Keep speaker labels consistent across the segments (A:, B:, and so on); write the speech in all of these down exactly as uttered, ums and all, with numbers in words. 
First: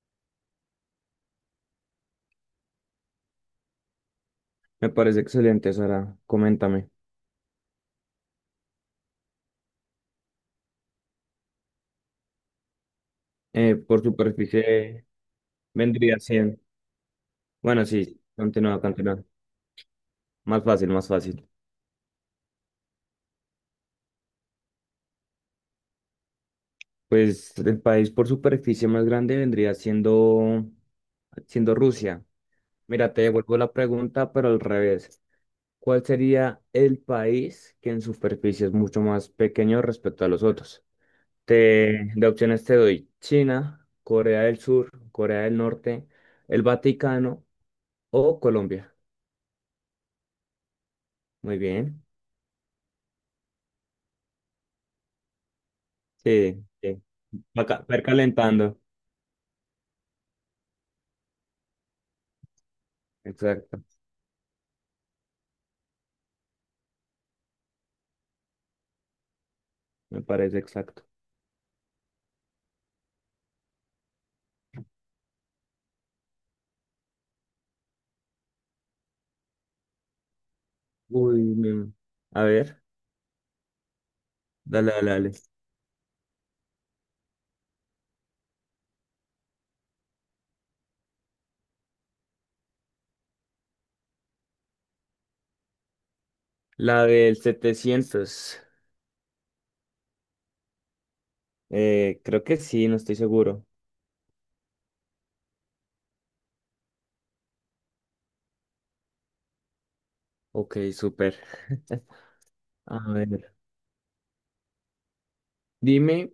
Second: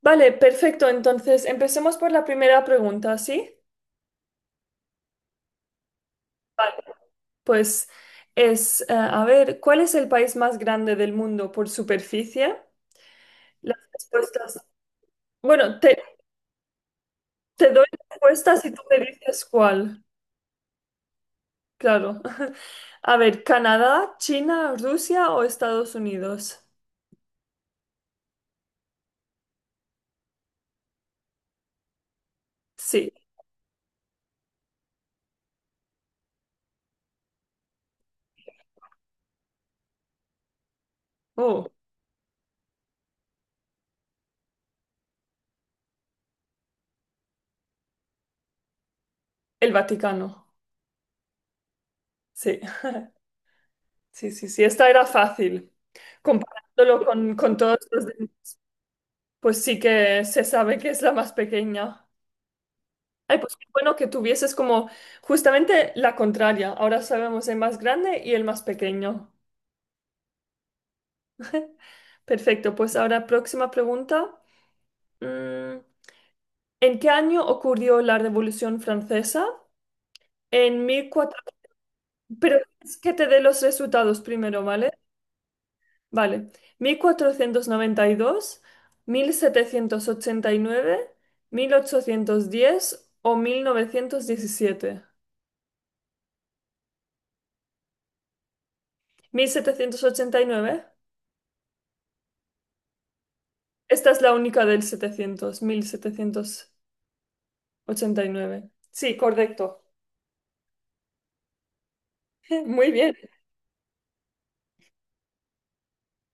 A: Vale, perfecto. Entonces, empecemos por la primera pregunta, ¿sí?
B: Me parece excelente, Sara.
A: Vale.
B: Coméntame.
A: Pues es, eh, a ver, ¿cuál es el país más grande del mundo por superficie? Las
B: Eh, por
A: respuestas.
B: superficie
A: Bueno, te,
B: vendría cien.
A: te
B: Bueno,
A: doy
B: sí,
A: respuestas y
B: continúa,
A: tú me
B: continúa.
A: dices cuál.
B: Más fácil, más fácil.
A: Claro. A ver, ¿Canadá, China, Rusia o Estados Unidos?
B: Pues el país por superficie más grande vendría siendo, siendo Rusia.
A: Sí.
B: Mira, te devuelvo la pregunta, pero al revés. ¿Cuál sería el país que en superficie es mucho más pequeño respecto a los otros?
A: Oh,
B: Te, de opciones te doy China, Corea del Sur, Corea del Norte, el Vaticano o Colombia.
A: el Vaticano.
B: Muy bien.
A: Sí. Sí, sí, sí. Esta era fácil.
B: Sí, sí.
A: Comparándolo con, con
B: Va
A: todos
B: ca- va
A: los... de-
B: calentando.
A: Pues sí que se sabe que es la más pequeña. Ay, pues qué
B: Exacto.
A: bueno que tuvieses como justamente la contraria. Ahora sabemos el más grande y el más pequeño.
B: Me parece exacto.
A: Perfecto, pues ahora próxima pregunta. Mm, ¿En qué año ocurrió la Revolución Francesa? En
B: Uy,
A: mil cuatrocientos...
B: mi- a
A: Pero
B: ver.
A: es que te dé los resultados primero,
B: Dale,
A: ¿vale?
B: dale, dale.
A: Vale. Mil mil cuatrocientos noventa y y dos, mil setecientos ochenta y nueve, mil ochocientos diez o mil Mil novecientos diecisiete.
B: La del setecientos.
A: Mil setecientos ochenta y nueve.
B: Eh, creo que sí, no estoy seguro.
A: Esta es la única del setecientos setecientos mil setecientos ochenta y nueve. Sí, correcto.
B: Ok, súper.
A: Muy
B: A
A: bien.
B: ver. Dime,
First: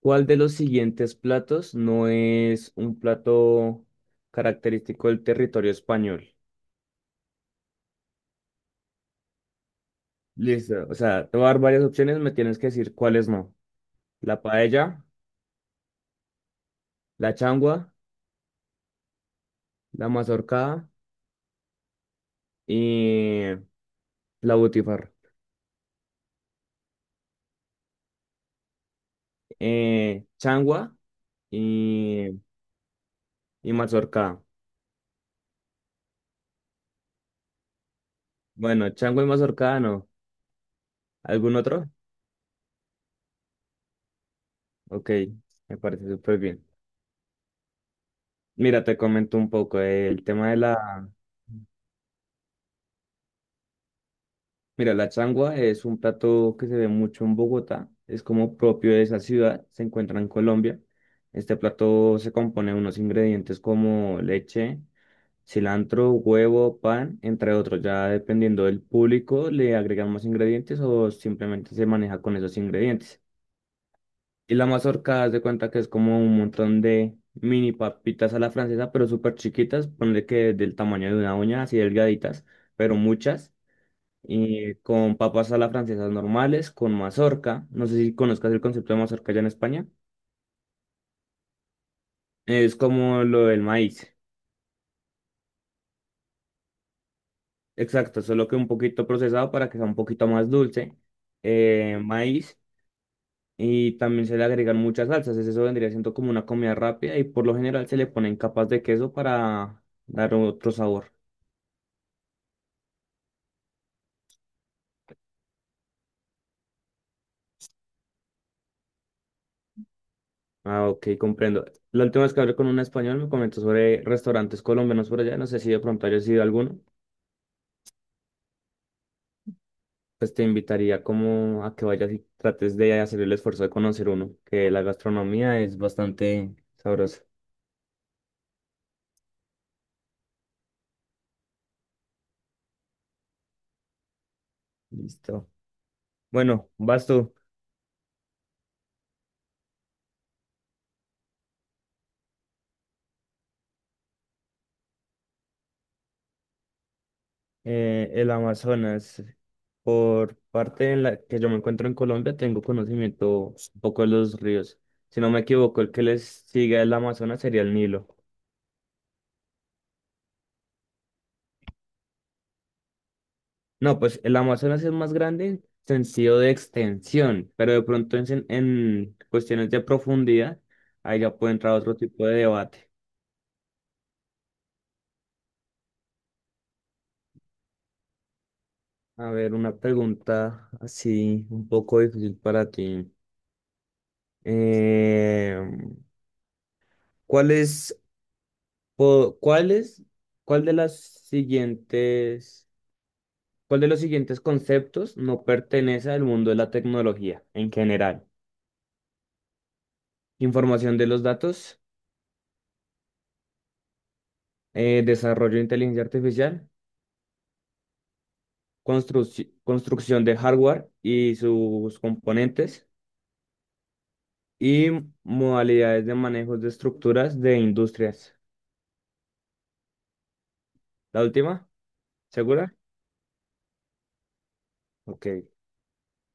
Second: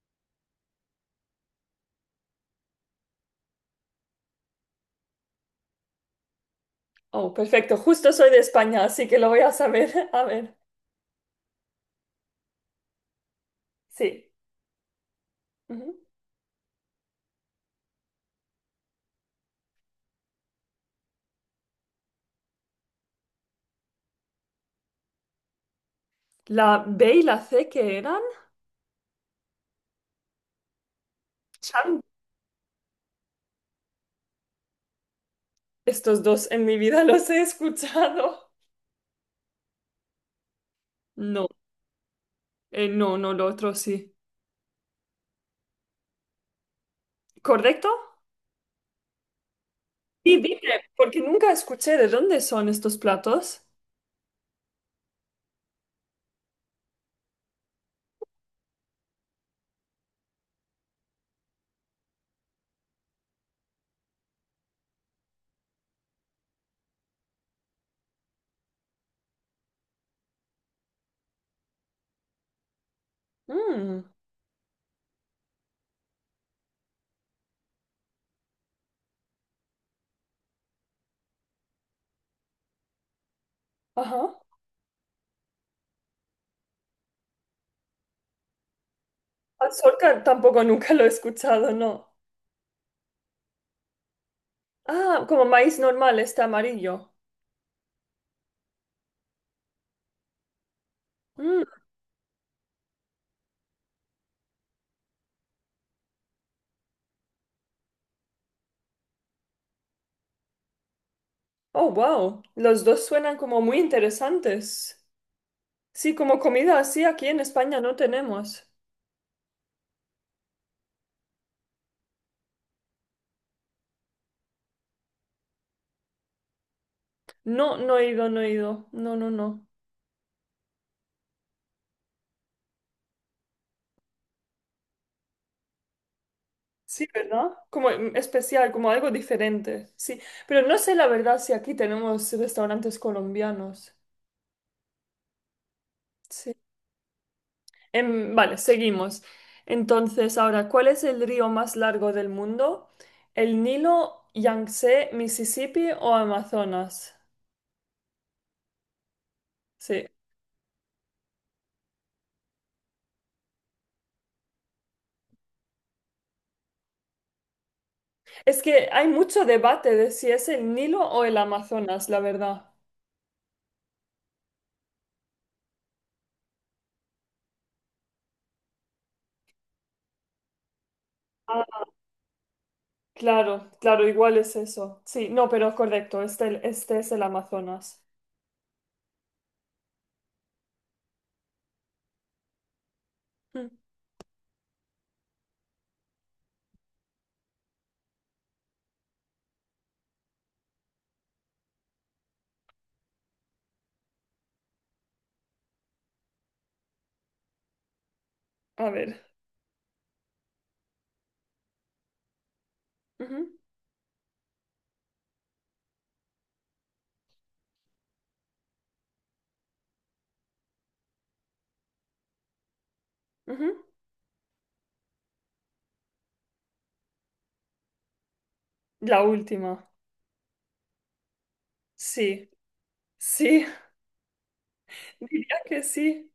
B: ¿cuál de los siguientes platos no es un plato característico del territorio español?
A: Oh, perfecto. Justo soy de España, así que lo voy a saber. A ver,
B: Listo. O sea, te voy a dar varias opciones, me tienes que decir cuáles no.
A: sí.
B: La paella,
A: Ujú.
B: la changua, la mazorca y la butifarra.
A: La B y la C, ¿qué eran?
B: Eh, changua
A: Chan.
B: y, y mazorca.
A: Estos dos en mi vida los he escuchado.
B: Bueno, changua y mazorca no.
A: No,
B: ¿Algún otro?
A: eh, no, no, lo otro sí.
B: Ok, me parece súper bien.
A: ¿Correcto?
B: Mira, te comento un poco eh, el
A: Sí,
B: tema de
A: dime,
B: la...
A: porque nunca escuché de dónde son estos platos.
B: Mira, la changua es un plato que se ve mucho en Bogotá, es como propio de esa ciudad, se encuentra en Colombia. Este plato se compone de unos ingredientes como leche, cilantro, huevo, pan, entre otros. Ya dependiendo del público, le agregan más ingredientes o simplemente se maneja con esos ingredientes.
A: Mm,
B: Y la mazorca, haz de cuenta que es como un montón de mini papitas a la francesa, pero súper chiquitas, ponle que del tamaño de una uña, así delgaditas, pero muchas.
A: ajá.
B: Y con papas a la francesa normales, con mazorca. No sé si conozcas el concepto de mazorca allá en
A: Al
B: España.
A: solca tampoco nunca lo he escuchado, no.
B: Es como lo del maíz.
A: Ah, como maíz normal, este amarillo.
B: Exacto, solo que un poquito procesado para que sea un poquito más dulce.
A: Mm.
B: eh, maíz y también se le agregan muchas salsas. Eso vendría siendo como una comida rápida y por lo general se le ponen capas de queso para dar otro sabor.
A: Oh, wow. Los dos suenan como muy interesantes. Sí, como comida así aquí en España no tenemos.
B: Ah, ok, comprendo. La última vez que hablé con un español me comentó sobre restaurantes colombianos por allá. No sé si de pronto hayas ido a alguno.
A: No, no he ido, no he ido. No, no, no.
B: Pues te invitaría como a que vayas y trates de hacer el esfuerzo de conocer uno, que la gastronomía es bastante
A: Sí,
B: sabrosa.
A: ¿verdad? Como mm, especial, como algo diferente. Sí, pero no sé la verdad si aquí tenemos restaurantes colombianos.
B: Listo.
A: Sí.
B: Bueno, vas tú.
A: Em, vale, seguimos. Entonces, ahora, ¿cuál es el río más largo del mundo? ¿El Nilo, Yangtze, Mississippi o Amazonas?
B: eh, el Amazonas.
A: Sí.
B: Por parte en la que yo me encuentro en Colombia, tengo conocimiento un poco de los ríos. Si no me equivoco, el que les sigue el Amazonas sería el Nilo.
A: Es que hay mucho debate de si es el Nilo o el Amazonas, la verdad.
B: No, pues el Amazonas es más grande en sentido de extensión, pero de pronto en, sen- en cuestiones de profundidad, ahí ya puede entrar
A: Ah,
B: otro tipo de debate.
A: claro, claro, igual es eso. Sí, no, pero correcto, este, este es el Amazonas.
B: A ver, una pregunta así un poco difícil para ti.
A: Mm.
B: Eh, ¿cuál es Po- ¿Cuál es- cuál de las siguientes, cuál de los siguientes conceptos no pertenece al mundo de la tecnología en general?
A: A ver.
B: Información de los datos,
A: Ujú,
B: eh, desarrollo de inteligencia artificial, construc- construcción de hardware y sus componentes
A: ujú.
B: y modalidades de manejo de estructuras de industrias.
A: La última.
B: ¿La última?
A: Sí,
B: ¿Segura?
A: sí,
B: Ok.
A: diría que sí.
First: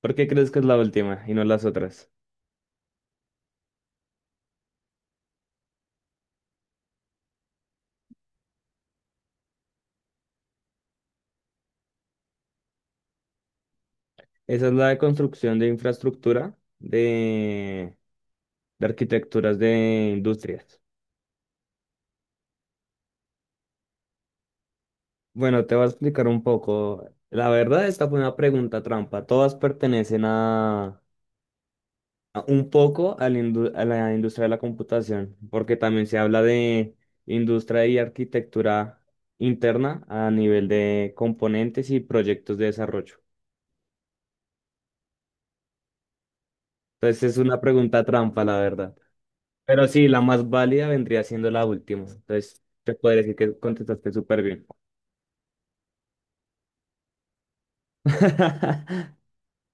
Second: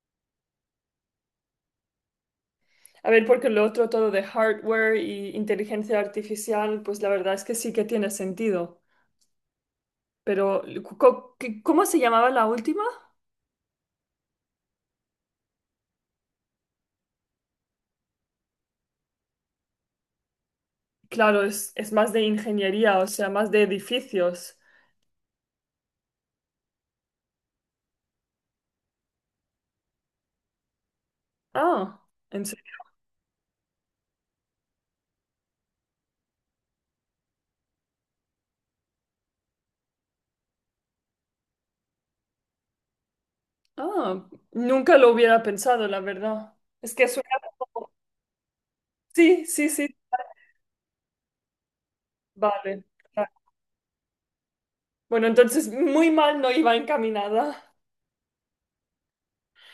B: ¿Por qué crees que es la última y no las otras?
A: A ver, porque lo otro todo de hardware y inteligencia artificial, pues la verdad es que sí que tiene sentido. Pero, co- qué- ¿cómo se llamaba la última?
B: Esa es la de construcción de infraestructura de de arquitecturas de industrias.
A: Claro, es, es más de ingeniería, o sea, más de edificios.
B: Bueno, te voy a explicar un poco. La verdad, esta fue una pregunta trampa. Todas pertenecen a,
A: Ah, ¿en
B: a un
A: serio?
B: poco a la, indu- a la industria de la computación, porque también se habla de industria y arquitectura interna a nivel de componentes y proyectos de desarrollo.
A: Ah, nunca lo hubiera pensado, la verdad. Es que suena
B: Entonces es una
A: como...
B: pregunta trampa, la verdad.
A: Sí, sí,
B: Pero
A: sí.
B: sí, la más válida vendría siendo la última. Entonces,
A: Vale.
B: te podría
A: Claro.
B: decir que contestaste súper bien.
A: Bueno, entonces muy mal no iba encaminada.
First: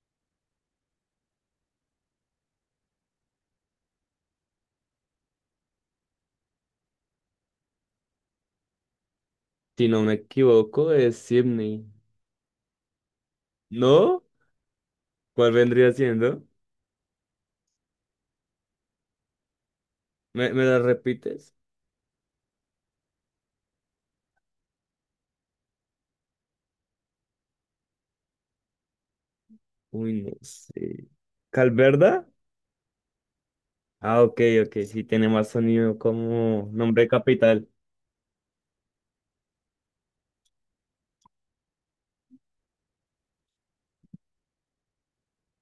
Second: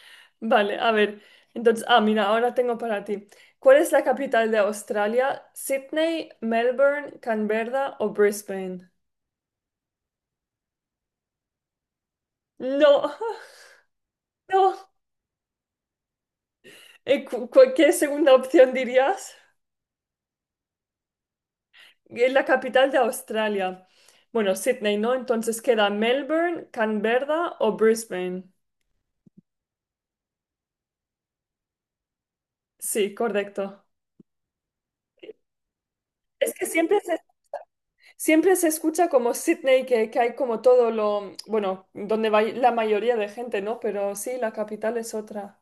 A: Vale, a ver. Entonces, ah, mira, ahora tengo para ti. ¿Cuál es la capital de Australia? ¿Sydney, Melbourne, Canberra o Brisbane?
B: Si no me equivoco, es Sydney.
A: No,
B: ¿No?
A: no.
B: ¿Cuál vendría siendo?
A: Eh, cu- cu- ¿Qué segunda opción dirías?
B: ¿Me, me la repites?
A: Es la capital de Australia. Bueno, Sydney, ¿no? Entonces queda Melbourne, Canberra o Brisbane.
B: Uy, no sé. ¿Calverda?
A: Sí, correcto.
B: Ah, ok, ok, sí tiene más sonido
A: Es que
B: como
A: siempre
B: nombre de
A: se,
B: capital.
A: siempre se escucha como Sydney, que, que hay como todo lo, bueno, donde va la mayoría de gente, ¿no? Pero sí, la capital es otra.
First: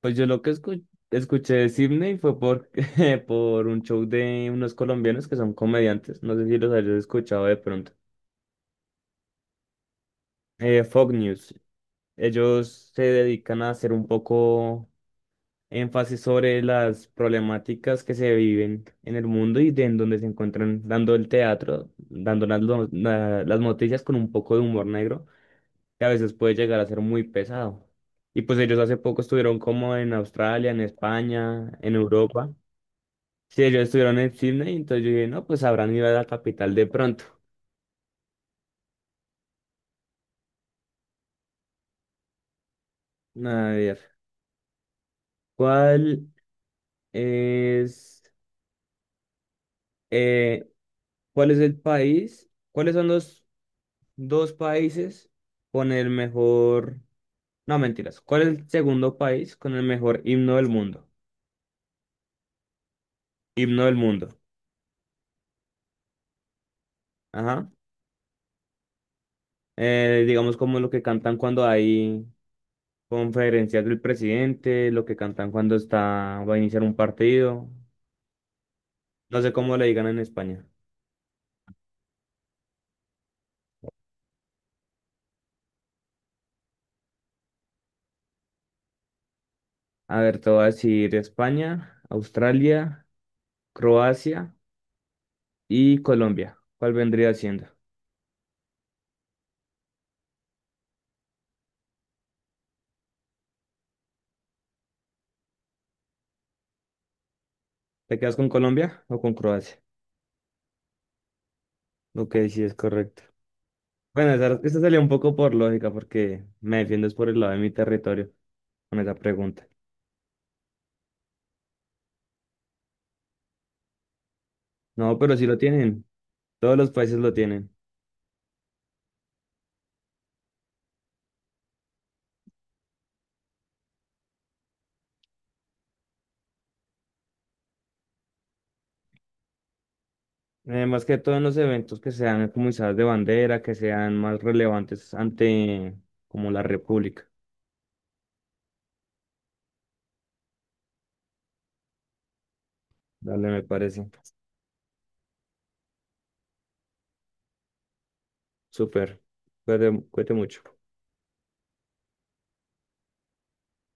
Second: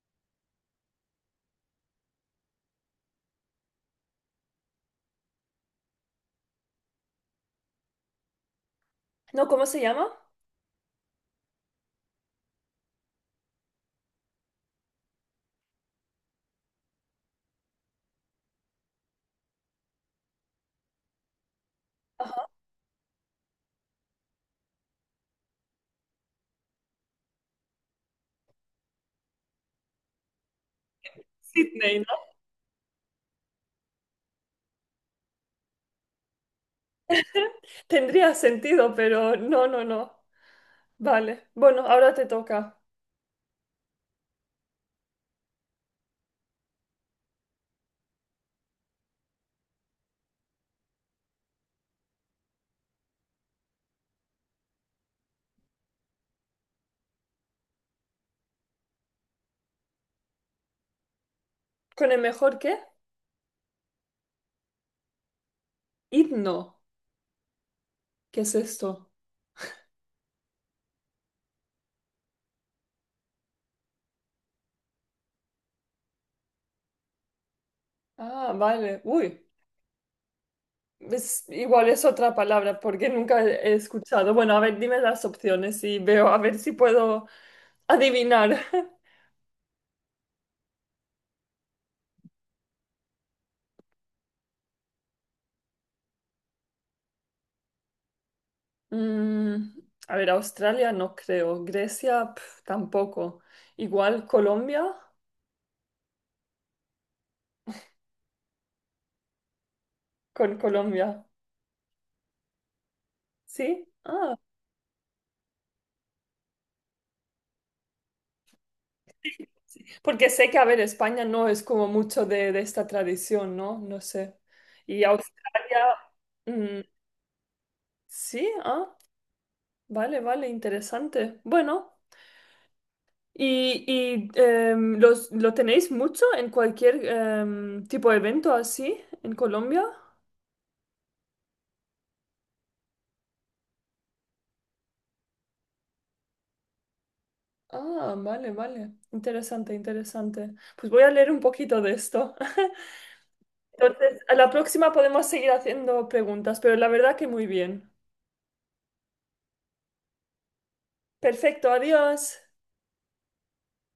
B: Pues yo lo que escu- escuché de Sydney fue por, por un show de unos colombianos que son comediantes. No sé si los hayas escuchado de pronto.
A: No, ¿cómo se llama?
B: Eh, Fox News. Ellos se dedican a hacer un poco énfasis sobre las problemáticas que se viven en el mundo y de en donde se encuentran dando el teatro, dando las, lo- la- las noticias con un poco de humor negro, que a veces puede llegar a ser muy pesado. Y pues ellos hace poco estuvieron como en Australia, en España, en
A: Sydney, ¿no?
B: Europa. Sí, ellos estuvieron en Sydney, entonces yo dije, no, pues habrán ido a la capital de pronto.
A: Tendría sentido, pero no, no, no. Vale. Bueno, ahora te toca.
B: A ver, ¿cuál es, eh, cuál es el país? ¿Cuáles son los dos países con el mejor... No, mentiras. ¿Cuál es el segundo país con el mejor himno del mundo?
A: ¿Con el mejor qué?
B: Himno del mundo.
A: Himno.
B: Ajá.
A: ¿Qué es esto?
B: Eh, digamos como lo que cantan cuando hay conferencias del presidente, lo que cantan cuando está, va a iniciar un partido.
A: Ah, vale. Uy.
B: No sé cómo le digan en España.
A: Es, igual es otra palabra porque nunca he escuchado. Bueno, a ver, dime las opciones y veo a ver si puedo adivinar.
B: A ver, te voy a decir España, Australia, Croacia y Colombia. ¿Cuál vendría siendo?
A: Mm, a ver, Australia no creo. Grecia pf, tampoco. Igual Colombia
B: ¿Te quedas con Colombia o con Croacia?
A: con Colombia.
B: Ok, sí es correcto.
A: ¿Sí?
B: Bueno,
A: Ah,
B: esta, esta salía un poco por lógica porque me defiendo es por el lado de mi territorio con esa
A: sí,
B: pregunta.
A: sí. Porque sé que, a ver, España no es como mucho de, de esta tradición, ¿no? No sé. Y
B: No, pero sí lo
A: Australia,
B: tienen. Todos
A: mm,
B: los países lo tienen.
A: sí, ah, vale, vale, interesante. Bueno. ¿Y, y, em, los, lo tenéis mucho en cualquier em, tipo de evento así en Colombia?
B: Eh, más que todo en los eventos que sean como izadas de bandera, que sean más relevantes ante como la República.
A: Ah, vale, vale. Interesante, interesante. Pues voy a leer un poquito de esto.
B: Dale, me parece.
A: Entonces, a la próxima podemos seguir haciendo preguntas, pero la verdad que muy bien.
B: Súper. Cuídate, cuídate mucho.
A: Perfecto, adiós.